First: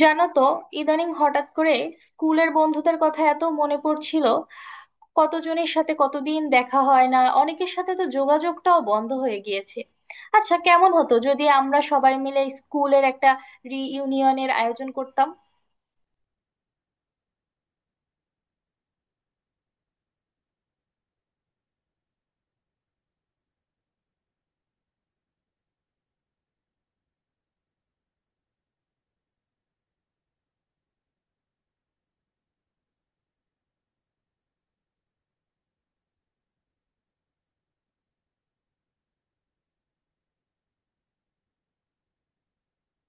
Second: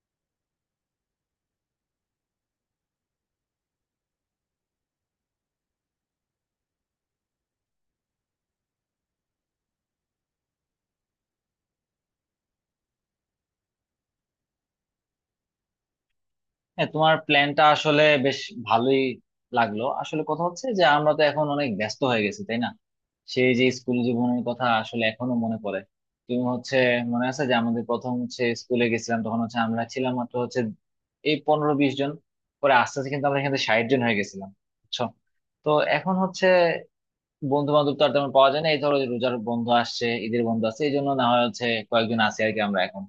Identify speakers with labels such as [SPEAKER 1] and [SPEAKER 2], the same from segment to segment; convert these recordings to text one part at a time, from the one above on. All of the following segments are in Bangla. [SPEAKER 1] জানো তো, ইদানিং হঠাৎ করে স্কুলের বন্ধুদের কথা এত মনে পড়ছিল। কতজনের সাথে কতদিন দেখা হয় না, অনেকের সাথে তো যোগাযোগটাও বন্ধ হয়ে গিয়েছে। আচ্ছা, কেমন হতো যদি আমরা সবাই মিলে স্কুলের একটা রিইউনিয়নের আয়োজন করতাম?
[SPEAKER 2] হ্যাঁ, তোমার প্ল্যানটা আসলে বেশ ভালোই লাগলো। আসলে কথা হচ্ছে যে আমরা তো এখন অনেক ব্যস্ত হয়ে গেছি, তাই না? সেই যে স্কুল জীবনের কথা আসলে এখনো মনে পড়ে। তুমি হচ্ছে মনে আছে যে আমাদের প্রথম স্কুলে গেছিলাম, তখন আমরা ছিলাম মাত্র এই 15-20 জন। পরে আস্তে আস্তে কিন্তু আমরা এখানে 60 জন হয়ে গেছিলাম, বুঝছো? তো এখন বন্ধু বান্ধব তো আর তেমন পাওয়া যায় না। এই ধরো যে রোজার বন্ধু আসছে, ঈদের বন্ধু আসছে, এই জন্য না হয় কয়েকজন আছি আর কি আমরা এখন।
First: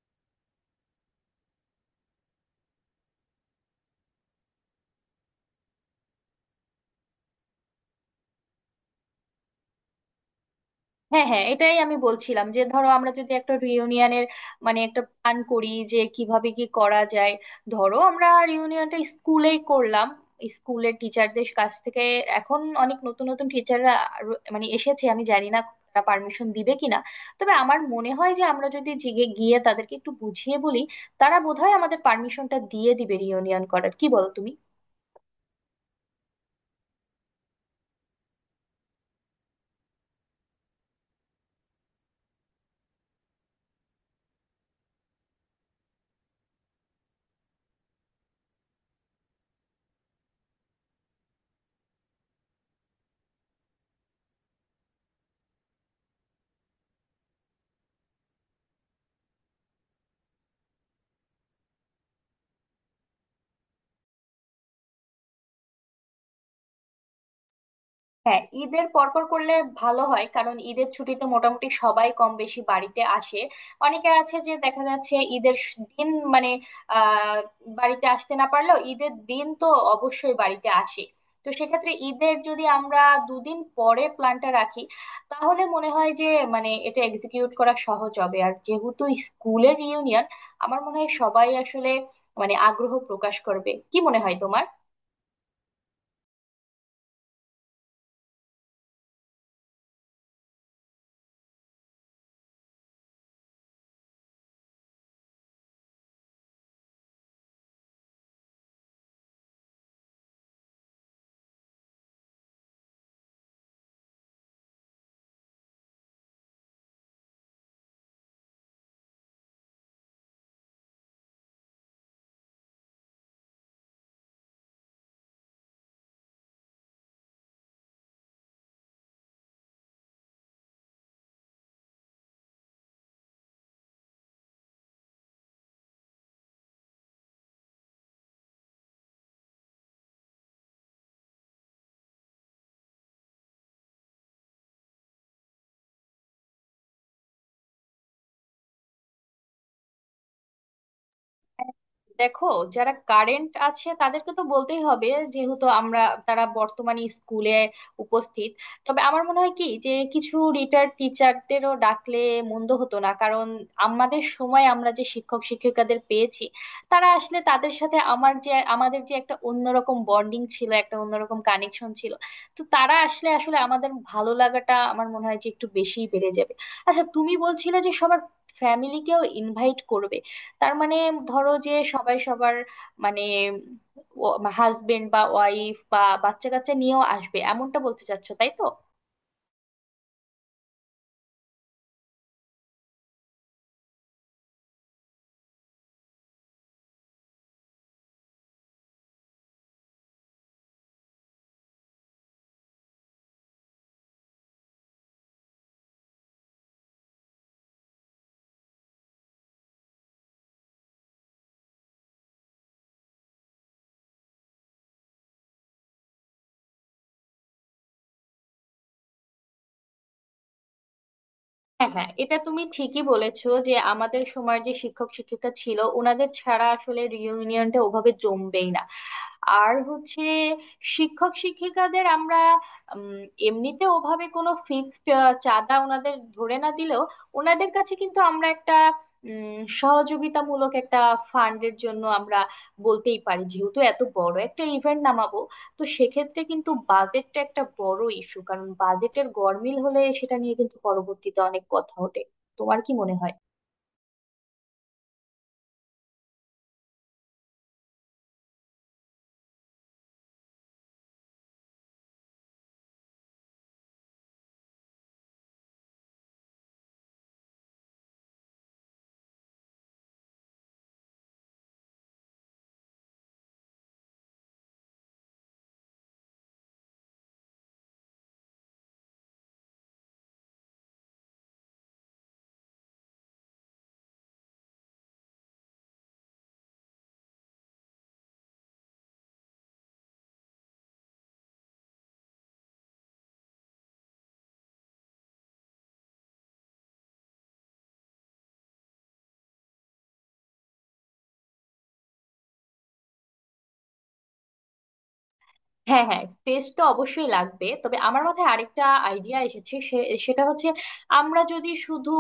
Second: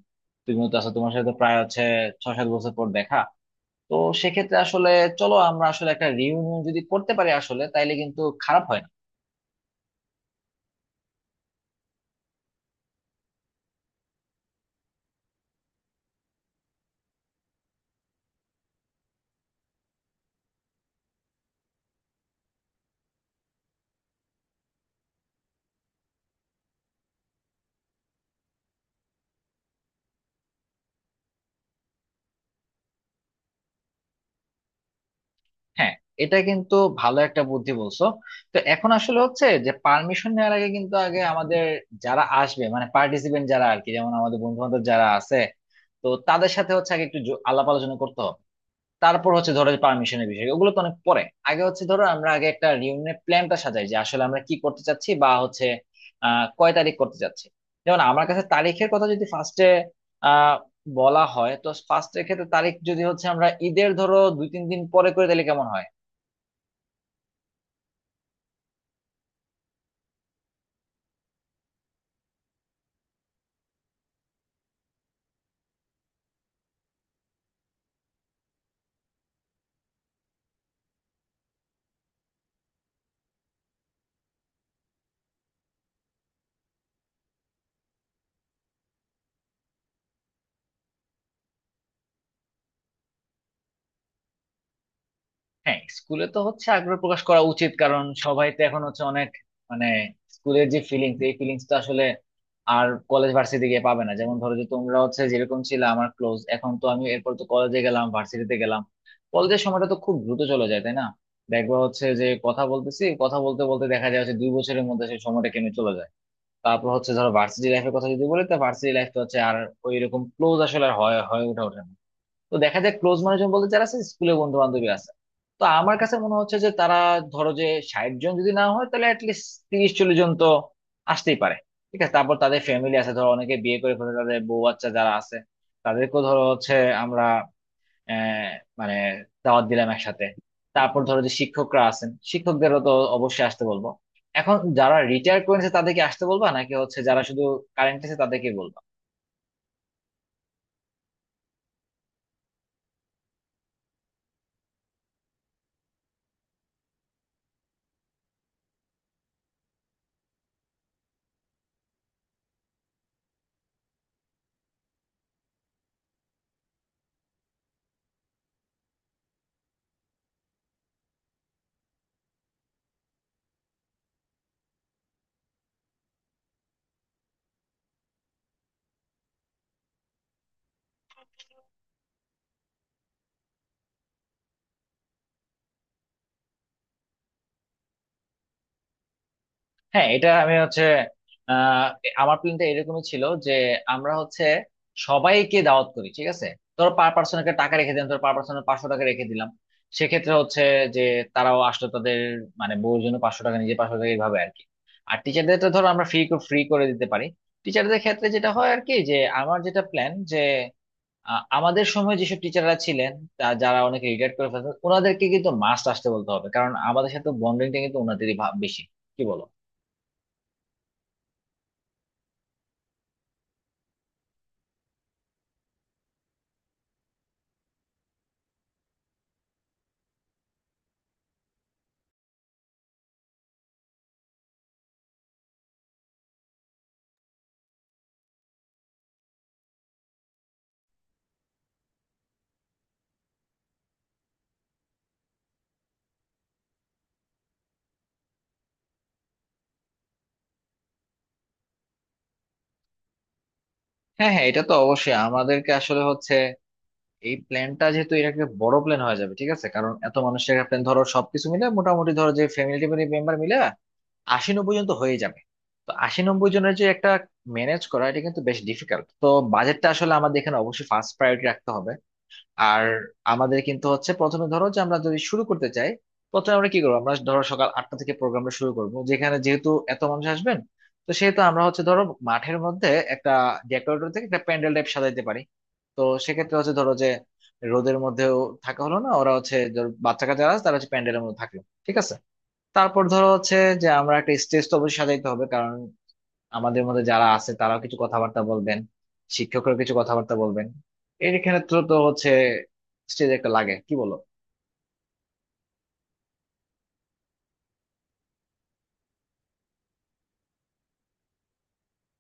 [SPEAKER 2] তুমিও তো আছো, তোমার সাথে তো প্রায় 6-7 বছর পর দেখা। তো সেক্ষেত্রে আসলে চলো আমরা আসলে একটা রিউনিয়ন যদি করতে পারি আসলে তাইলে কিন্তু খারাপ হয় না।
[SPEAKER 1] হ্যাঁ হ্যাঁ, এটাই আমি বলছিলাম যে ধরো আমরা যদি একটা রিউনিয়নের একটা প্ল্যান করি যে কিভাবে কি করা যায়। ধরো আমরা রিউনিয়নটা স্কুলেই করলাম, স্কুলের টিচারদের কাছ থেকে। এখন অনেক নতুন নতুন টিচাররা এসেছে, আমি জানি না তারা পারমিশন দিবে কিনা। তবে আমার মনে হয় যে আমরা যদি জিগে গিয়ে তাদেরকে একটু বুঝিয়ে বলি, তারা বোধহয় আমাদের পারমিশনটা দিয়ে দিবে রিউনিয়ন করার। কি বলো তুমি?
[SPEAKER 2] হ্যাঁ, এটা কিন্তু ভালো একটা বুদ্ধি বলছো। তো এখন আসলে যে পারমিশন নেওয়ার আগে কিন্তু আগে আমাদের যারা আসবে মানে পার্টিসিপেন্ট যারা আর কি, যেমন আমাদের বন্ধু বান্ধব যারা আছে, তো তাদের সাথে আগে একটু আলাপ আলোচনা করতে হবে। তারপর ধরো যে পারমিশনের বিষয় ওগুলো তো অনেক পরে। আগে ধরো আমরা আগে একটা রিউনিয়নের প্ল্যানটা সাজাই যে আসলে আমরা কি করতে চাচ্ছি, বা হচ্ছে আহ কয় তারিখ করতে চাচ্ছি। যেমন আমার কাছে তারিখের কথা যদি ফার্স্টে আহ বলা হয়, তো ফার্স্টের ক্ষেত্রে তারিখ যদি আমরা ঈদের ধরো 2-3 দিন পরে করে তাহলে কেমন হয়?
[SPEAKER 1] হ্যাঁ, ঈদের পরপর করলে ভালো হয়, কারণ ঈদের ছুটিতে মোটামুটি সবাই কম বেশি বাড়িতে আসে। অনেকে আছে যে দেখা যাচ্ছে ঈদের দিন মানে আহ বাড়িতে আসতে না পারলেও ঈদের দিন তো অবশ্যই বাড়িতে আসে। তো সেক্ষেত্রে ঈদের যদি আমরা দুদিন পরে প্ল্যানটা রাখি, তাহলে মনে হয় যে এটা এক্সিকিউট করা সহজ হবে। আর যেহেতু স্কুলের রিউনিয়ন, আমার মনে হয় সবাই আসলে আগ্রহ প্রকাশ করবে। কি মনে হয় তোমার?
[SPEAKER 2] হ্যাঁ, স্কুলে তো আগ্রহ প্রকাশ করা উচিত, কারণ সবাই তো এখন অনেক মানে স্কুলের যে ফিলিংস, এই ফিলিংস তো আসলে আর কলেজ ভার্সিটি গিয়ে পাবে না। যেমন ধরো যে তোমরা যেরকম ছিল আমার ক্লোজ, এখন তো আমি এরপর তো কলেজে গেলাম, ভার্সিটিতে গেলাম। কলেজের সময়টা তো খুব দ্রুত চলে যায়, তাই না? দেখবা যে কথা বলতেছি কথা বলতে বলতে দেখা যায় 2 বছরের মধ্যে সেই সময়টা কেমনে চলে যায়। তারপর ধরো ভার্সিটি লাইফের কথা যদি বলি, তো ভার্সিটি লাইফ তো আর ওই রকম ক্লোজ আসলে আর হয়ে ওঠে ওঠে না। তো দেখা যায় ক্লোজ মানুষজন বলতে যারা আছে স্কুলে বন্ধু বান্ধবী আছে। তো আমার কাছে মনে হচ্ছে যে তারা, ধরো যে, 60 জন যদি না হয় তাহলে অ্যাটলিস্ট 30-40 জন তো আসতেই পারে। ঠিক আছে। তারপর তাদের ফ্যামিলি আছে, ধরো অনেকে বিয়ে করে ফেলে, তাদের বউ বাচ্চা যারা আছে তাদেরকেও ধরো আমরা আহ মানে দাওয়াত দিলাম একসাথে। তারপর ধরো যে শিক্ষকরা আছেন, শিক্ষকদেরও তো অবশ্যই আসতে বলবো। এখন যারা রিটায়ার করে নিছে তাদেরকে আসতে বলবা, নাকি যারা শুধু কারেন্ট আছে তাদেরকে বলবো?
[SPEAKER 1] দেখো, যারা কারেন্ট আছে তাদেরকে তো বলতেই হবে, যেহেতু তারা বর্তমানে স্কুলে উপস্থিত। তবে আমার মনে হয় কি, যে কিছু রিটায়ার্ড টিচারদেরও ডাকলে মন্দ হতো না, কারণ আমাদের সময় আমরা যে শিক্ষক শিক্ষিকাদের পেয়েছি তারা আসলে, তাদের সাথে আমার যে আমাদের যে একটা অন্যরকম বন্ডিং ছিল, একটা অন্যরকম কানেকশন ছিল। তো তারা আসলে আসলে আমাদের ভালো লাগাটা আমার মনে হয় যে একটু বেশিই বেড়ে যাবে। আচ্ছা, তুমি বলছিলে যে সবার ফ্যামিলিকেও ইনভাইট করবে। তার মানে ধরো যে সবাই সবার মানে হাজবেন্ড বা ওয়াইফ বা বাচ্চা কাচ্চা নিয়েও আসবে, এমনটা বলতে চাচ্ছো তাই তো?
[SPEAKER 2] হ্যাঁ, এটা আমি হচ্ছে আহ আমার প্ল্যানটা এরকমই ছিল যে আমরা সবাইকে দাওয়াত করি। ঠিক আছে। ধরো পার পার্সন একটা টাকা রেখে দিলাম, ধরো পার পার্সন 500 টাকা রেখে দিলাম। সেক্ষেত্রে যে তারাও আসলো, তাদের মানে বউর জন্য 500 টাকা, নিজে 500 টাকা, এইভাবে আর কি। আর টিচারদের তো ধরো আমরা ফ্রি ফ্রি করে দিতে পারি। টিচারদের ক্ষেত্রে যেটা হয় আর কি, যে আমার যেটা প্ল্যান যে আমাদের সময় যেসব টিচাররা ছিলেন, যারা অনেকে রিটায়ার করে ফেলছেন ওনাদেরকে কিন্তু মাস্ট আসতে বলতে হবে, কারণ আমাদের সাথে বন্ডিংটা কিন্তু ওনাদেরই বেশি। কি বলো?
[SPEAKER 1] হ্যাঁ হ্যাঁ, এটা তুমি ঠিকই বলেছো যে আমাদের সময় যে শিক্ষক শিক্ষিকা ছিল, ওনাদের ছাড়া আসলে রিইউনিয়নটা ওভাবে জমবেই না। আর হচ্ছে, শিক্ষক শিক্ষিকাদের আমরা উম, এমনিতে ওভাবে কোনো ফিক্সড চাঁদা ওনাদের ধরে না দিলেও, ওনাদের কাছে কিন্তু আমরা একটা সহযোগিতামূলক একটা ফান্ডের জন্য আমরা বলতেই পারি, যেহেতু এত বড় একটা ইভেন্ট নামাবো। তো সেক্ষেত্রে কিন্তু বাজেটটা একটা বড় ইস্যু, কারণ বাজেটের গরমিল হলে সেটা নিয়ে কিন্তু পরবর্তীতে অনেক কথা ওঠে। তোমার কি মনে হয়?
[SPEAKER 2] হ্যাঁ হ্যাঁ, এটা তো অবশ্যই আমাদেরকে আসলে এই প্ল্যানটা, যেহেতু এটা একটা বড় প্ল্যান হয়ে যাবে। ঠিক আছে, কারণ এত মানুষের একটা প্ল্যান ধরো সবকিছু মিলে মোটামুটি, ধরো যে ফ্যামিলি মেম্বার মিলে 80-90 জন তো হয়ে যাবে। তো 80-90 জনের যে একটা ম্যানেজ করা এটা কিন্তু বেশ ডিফিকাল্ট। তো বাজেটটা আসলে আমাদের এখানে অবশ্যই ফার্স্ট প্রায়োরিটি রাখতে হবে। আর আমাদের কিন্তু প্রথমে ধরো যে আমরা যদি শুরু করতে চাই, প্রথমে আমরা কি করবো, আমরা ধরো সকাল 8টা থেকে প্রোগ্রামটা শুরু করবো। যেখানে যেহেতু এত মানুষ আসবেন, তো সেহেতু আমরা ধরো মাঠের মধ্যে একটা ডেকোরেটর থেকে একটা প্যান্ডেল টাইপ সাজাইতে পারি। তো সেক্ষেত্রে ধরো যে রোদের মধ্যেও থাকা হলো না, ওরা ধরো বাচ্চা কাচ্চা আছে তারা প্যান্ডেলের মধ্যে থাকলো। ঠিক আছে। তারপর ধরো যে আমরা একটা স্টেজ তো অবশ্যই সাজাইতে হবে, কারণ আমাদের মধ্যে যারা আছে তারাও কিছু কথাবার্তা বলবেন, শিক্ষকরা কিছু কথাবার্তা বলবেন। এর এখানে তো তো স্টেজ একটা লাগে। কি বলো?
[SPEAKER 1] হ্যাঁ হ্যাঁ, স্পেস তো অবশ্যই লাগবে। তবে আমার মাথায় আরেকটা আইডিয়া এসেছে, সেটা হচ্ছে আমরা যদি শুধু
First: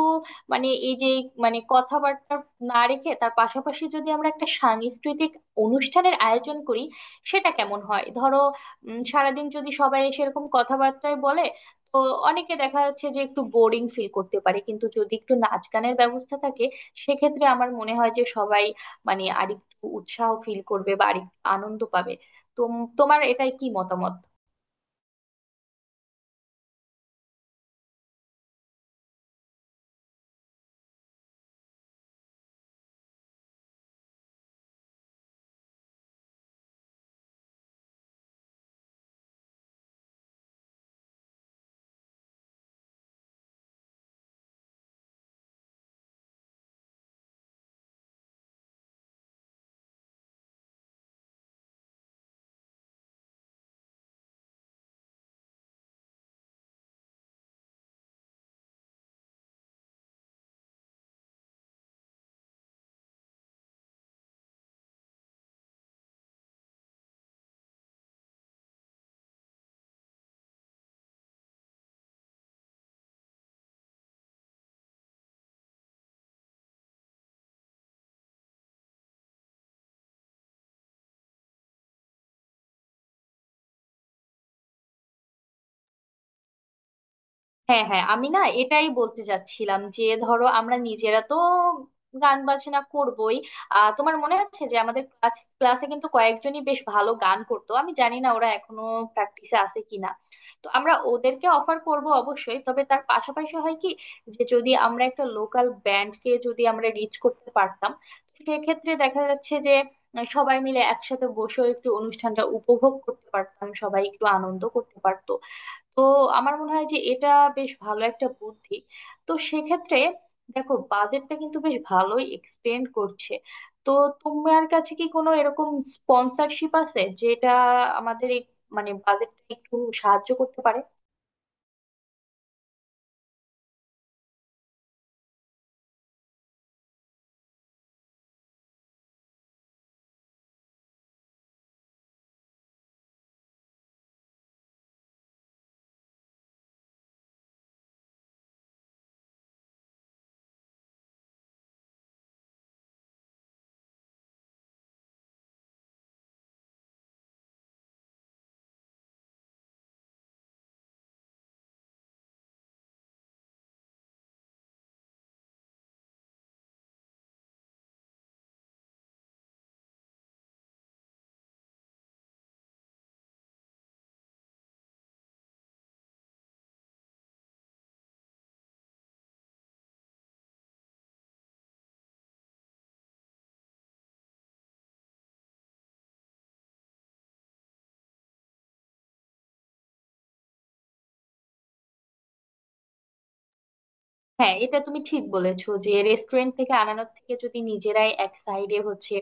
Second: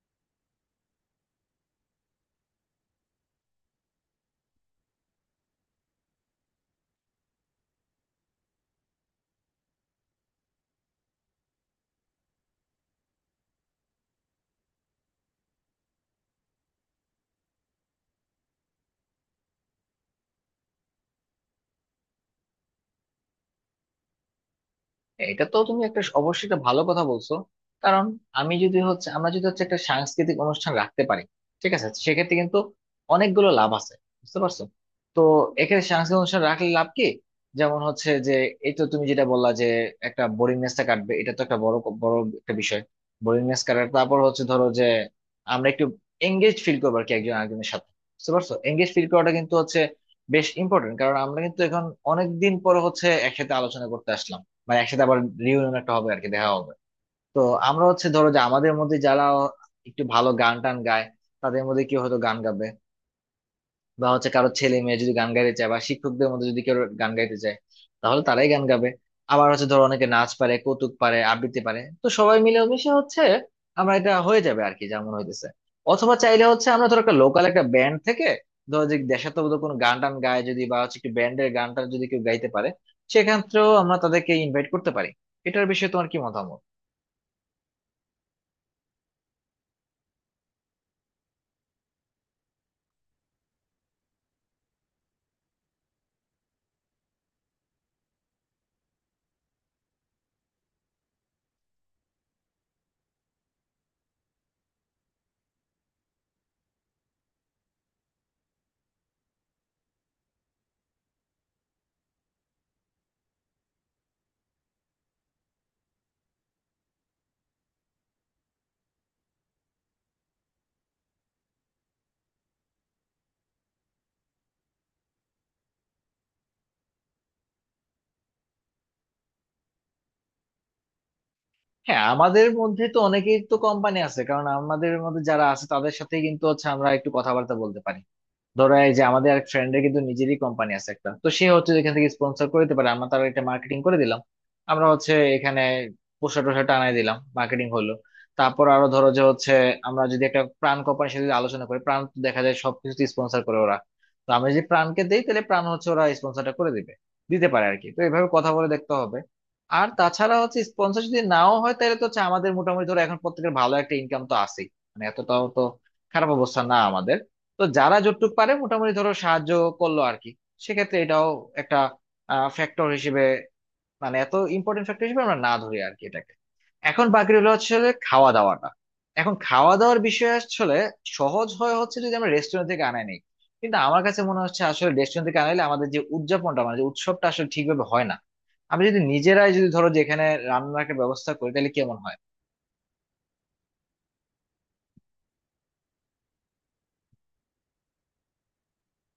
[SPEAKER 1] মানে এই যে মানে কথাবার্তা না রেখে তার পাশাপাশি যদি আমরা একটা সাংস্কৃতিক অনুষ্ঠানের আয়োজন করি, সেটা কেমন হয়? ধরো সারাদিন যদি সবাই সেরকম কথাবার্তায় বলে, তো অনেকে দেখা যাচ্ছে যে একটু বোরিং ফিল করতে পারে। কিন্তু যদি একটু নাচ গানের ব্যবস্থা থাকে, সেক্ষেত্রে আমার মনে হয় যে সবাই আরেকটু উৎসাহ ফিল করবে বা আরেকটু আনন্দ পাবে। তোমার এটাই কি মতামত?
[SPEAKER 2] এটা তো তুমি একটা অবশ্যই একটা ভালো কথা বলছো। কারণ আমি যদি হচ্ছে আমরা যদি একটা সাংস্কৃতিক অনুষ্ঠান রাখতে পারি, ঠিক আছে, সেক্ষেত্রে কিন্তু অনেকগুলো লাভ আছে, বুঝতে পারছো? তো এখানে সাংস্কৃতিক অনুষ্ঠান রাখলে লাভ কি? যেমন যে এই তো তুমি যেটা বললা যে একটা বোরিংনেসটা কাটবে, এটা তো একটা বড় বড় একটা বিষয় বোরিংনেস কাটার। তারপর ধরো যে আমরা একটু এঙ্গেজ ফিল করবো আর কি একজন আরেকজনের সাথে। বুঝতে পারছো? এঙ্গেজ ফিল করাটা কিন্তু বেশ ইম্পর্টেন্ট, কারণ আমরা কিন্তু এখন অনেক দিন পর একসাথে আলোচনা করতে আসলাম। মানে একসাথে আবার রিউনিয়ন একটা হবে আর কি, দেখা হবে। তো আমরা ধরো যে আমাদের মধ্যে যারা একটু ভালো গান টান গায়, তাদের মধ্যে কেউ হয়তো গান গাবে। বা কারো ছেলে মেয়ে যদি গান গাইতে চায়, বা শিক্ষকদের মধ্যে যদি কেউ গান গাইতে চায় তাহলে তারাই গান গাবে। আবার ধরো অনেকে নাচ পারে, কৌতুক পারে, আবৃত্তি পারে, তো সবাই মিলেমিশে আমরা এটা হয়ে যাবে আর কি যেমন হইতেছে। অথবা চাইলে আমরা ধরো একটা লোকাল একটা ব্যান্ড থেকে ধরো যে দেশাত্মবোধক কোনো গান টান গায় যদি, বা একটু ব্যান্ডের গান টান যদি কেউ গাইতে পারে, সেক্ষেত্রেও আমরা তাদেরকে ইনভাইট করতে পারি। এটার বিষয়ে তোমার কি মতামত?
[SPEAKER 1] হ্যাঁ হ্যাঁ, আমি না এটাই বলতে চাচ্ছিলাম যে ধরো আমরা নিজেরা তো গান বাজনা করবোই। তোমার মনে আছে যে আমাদের ক্লাসে কিন্তু কয়েকজনই বেশ ভালো গান করতো, আমি জানি না ওরা এখনো প্র্যাকটিসে আছে কিনা। তো আমরা ওদেরকে অফার করব অবশ্যই। তবে তার পাশাপাশি হয় কি, যে যদি আমরা একটা লোকাল ব্যান্ডকে যদি আমরা রিচ করতে পারতাম, তো সেক্ষেত্রে দেখা যাচ্ছে যে সবাই মিলে একসাথে বসেও একটু অনুষ্ঠানটা উপভোগ করতে পারতাম, সবাই একটু আনন্দ করতে পারতো। তো আমার মনে হয় যে এটা বেশ ভালো একটা বুদ্ধি। তো সেক্ষেত্রে দেখো, বাজেটটা কিন্তু বেশ ভালোই এক্সটেন্ড করছে। তো তোমার কাছে কি কোনো এরকম স্পন্সরশিপ আছে যেটা আমাদের এই বাজেটটা একটু সাহায্য করতে পারে?
[SPEAKER 2] হ্যাঁ, আমাদের মধ্যে তো অনেকেই তো কোম্পানি আছে, কারণ আমাদের মধ্যে যারা আছে তাদের সাথে কিন্তু আমরা একটু কথাবার্তা বলতে পারি। ধরো এই যে আমাদের এক ফ্রেন্ডের কিন্তু নিজেরই কোম্পানি আছে একটা, তো সে যেখান থেকে স্পন্সর করে দিতে পারে, আমরা তার একটা মার্কেটিং করে দিলাম। আমরা এখানে পোস্টার টোস্টার টানাই দিলাম, মার্কেটিং হলো। তারপর আরো ধরো যে আমরা যদি একটা প্রাণ কোম্পানির সাথে যদি আলোচনা করি, প্রাণ তো দেখা যায় সবকিছু স্পন্সর করে ওরা। তো আমরা যদি প্রাণকে দেই তাহলে প্রাণ ওরা স্পন্সরটা করে দিবে, দিতে পারে আর কি। তো এভাবে কথা বলে দেখতে হবে। আর তাছাড়া স্পন্সর যদি নাও হয় তাহলে তো আমাদের মোটামুটি ধরো এখন প্রত্যেকের ভালো একটা ইনকাম তো আছেই। মানে এতটাও তো খারাপ অবস্থা না আমাদের। তো যারা যতটুকু পারে মোটামুটি ধরো সাহায্য করলো আর কি। সেক্ষেত্রে এটাও একটা ফ্যাক্টর হিসেবে মানে এত ইম্পর্টেন্ট ফ্যাক্টর হিসেবে আমরা না ধরি আর কি এটাকে। এখন বাকি রইলো যে খাওয়া দাওয়াটা। এখন খাওয়া দাওয়ার বিষয়ে আসলে সহজ হয় যদি আমরা রেস্টুরেন্ট থেকে আনাই নিই, কিন্তু আমার কাছে মনে হচ্ছে আসলে রেস্টুরেন্ট থেকে আনাইলে আমাদের যে উদযাপনটা মানে যে উৎসবটা আসলে ঠিকভাবে হয় না। আমি যদি নিজেরাই যদি ধরো যেখানে রান্নার একটা ব্যবস্থা করি তাহলে কেমন হয়?
[SPEAKER 1] হ্যাঁ, এটা তুমি ঠিক বলেছো যে রেস্টুরেন্ট থেকে আনানোর থেকে যদি নিজেরাই এক সাইডে হচ্ছে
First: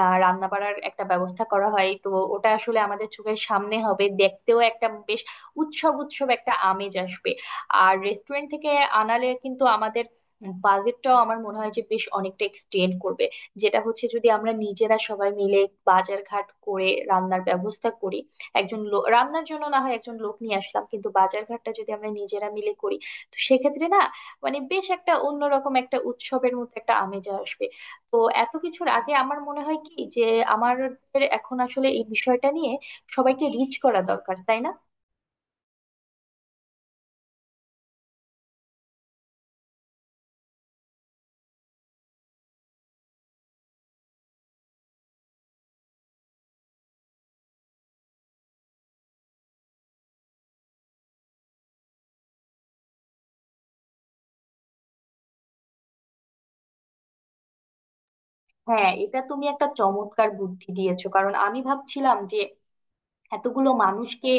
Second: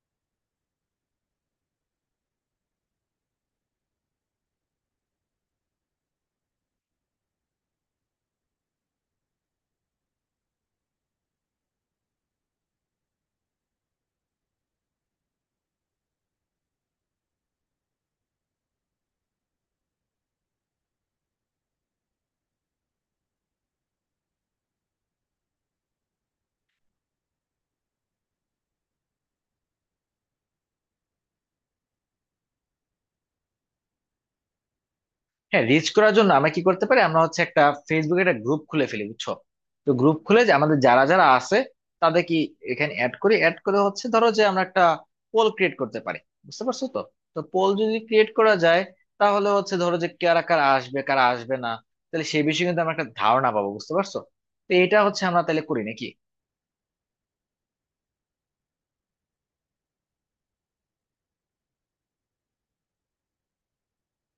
[SPEAKER 1] রান্না বাড়ার একটা ব্যবস্থা করা হয়, তো ওটা আসলে আমাদের চোখের সামনে হবে, দেখতেও একটা বেশ উৎসব উৎসব একটা আমেজ আসবে। আর রেস্টুরেন্ট থেকে আনালে কিন্তু আমাদের বাজেটটাও আমার মনে হয় যে বেশ অনেকটা এক্সটেন্ড করবে। যেটা হচ্ছে, যদি আমরা নিজেরা সবাই মিলে বাজার ঘাট করে রান্নার ব্যবস্থা করি, একজন লোক রান্নার জন্য না হয় একজন লোক নিয়ে আসলাম, কিন্তু বাজার ঘাটটা যদি আমরা নিজেরা মিলে করি, তো সেক্ষেত্রে না বেশ একটা অন্যরকম একটা উৎসবের মতো একটা আমেজ আসবে। তো এত কিছুর আগে আমার মনে হয় কি, যে আমাদের এখন আসলে এই বিষয়টা নিয়ে সবাইকে রিচ করা দরকার, তাই না?
[SPEAKER 2] হ্যাঁ, রিচ করার জন্য আমরা কি করতে পারি, আমরা একটা ফেসবুকে একটা গ্রুপ খুলে ফেলি, বুঝছো? তো গ্রুপ খুলে যে আমাদের যারা যারা আছে তাদের কি এখানে অ্যাড করি, অ্যাড করে ধরো যে আমরা একটা পোল ক্রিয়েট করতে পারি। বুঝতে পারছো তো? তো পোল যদি ক্রিয়েট করা যায়, তাহলে ধরো যে কারা কারা আসবে, কারা আসবে না, তাহলে সেই বিষয়ে কিন্তু আমরা একটা ধারণা পাবো। বুঝতে পারছো? তো এটা আমরা তাহলে করি নাকি?
[SPEAKER 1] হ্যাঁ, এটা তুমি একটা চমৎকার বুদ্ধি দিয়েছো, কারণ আমি ভাবছিলাম যে এতগুলো মানুষকে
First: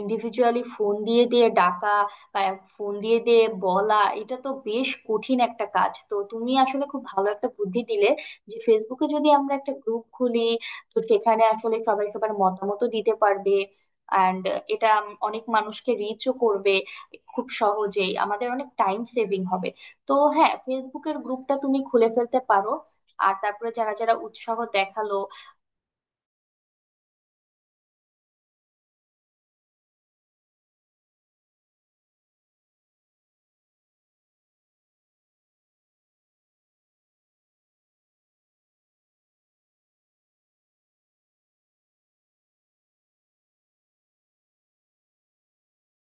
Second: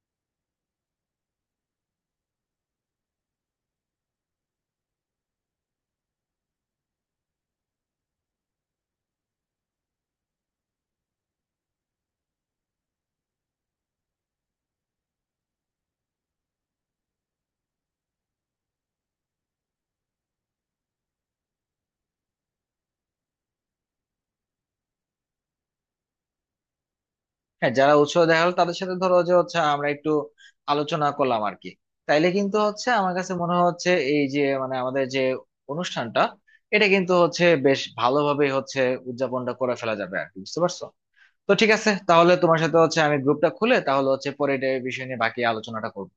[SPEAKER 1] ইন্ডিভিজুয়ালি ফোন দিয়ে দিয়ে ডাকা বা ফোন দিয়ে দিয়ে বলা এটা তো বেশ কঠিন একটা কাজ। তো তুমি আসলে খুব ভালো একটা বুদ্ধি দিলে যে ফেসবুকে যদি আমরা একটা গ্রুপ খুলি, তো সেখানে আসলে সবাই সবার মতামতও দিতে পারবে অ্যান্ড এটা অনেক মানুষকে রিচও করবে। খুব সহজেই আমাদের অনেক টাইম সেভিং হবে। তো হ্যাঁ, ফেসবুকের গ্রুপটা তুমি খুলে ফেলতে পারো। আর তারপরে যারা যারা উৎসাহ দেখালো
[SPEAKER 2] হ্যাঁ, যারা উৎসাহ দেখা হলো তাদের সাথে ধরো যে আমরা একটু আলোচনা করলাম আর কি। তাইলে কিন্তু আমার কাছে মনে হচ্ছে এই যে মানে আমাদের যে অনুষ্ঠানটা, এটা কিন্তু বেশ ভালোভাবে উদযাপনটা করে ফেলা যাবে আর কি। বুঝতে পারছো তো? ঠিক আছে, তাহলে তোমার সাথে আমি গ্রুপটা খুলে তাহলে পরে এটা এই বিষয় নিয়ে বাকি আলোচনাটা করবো।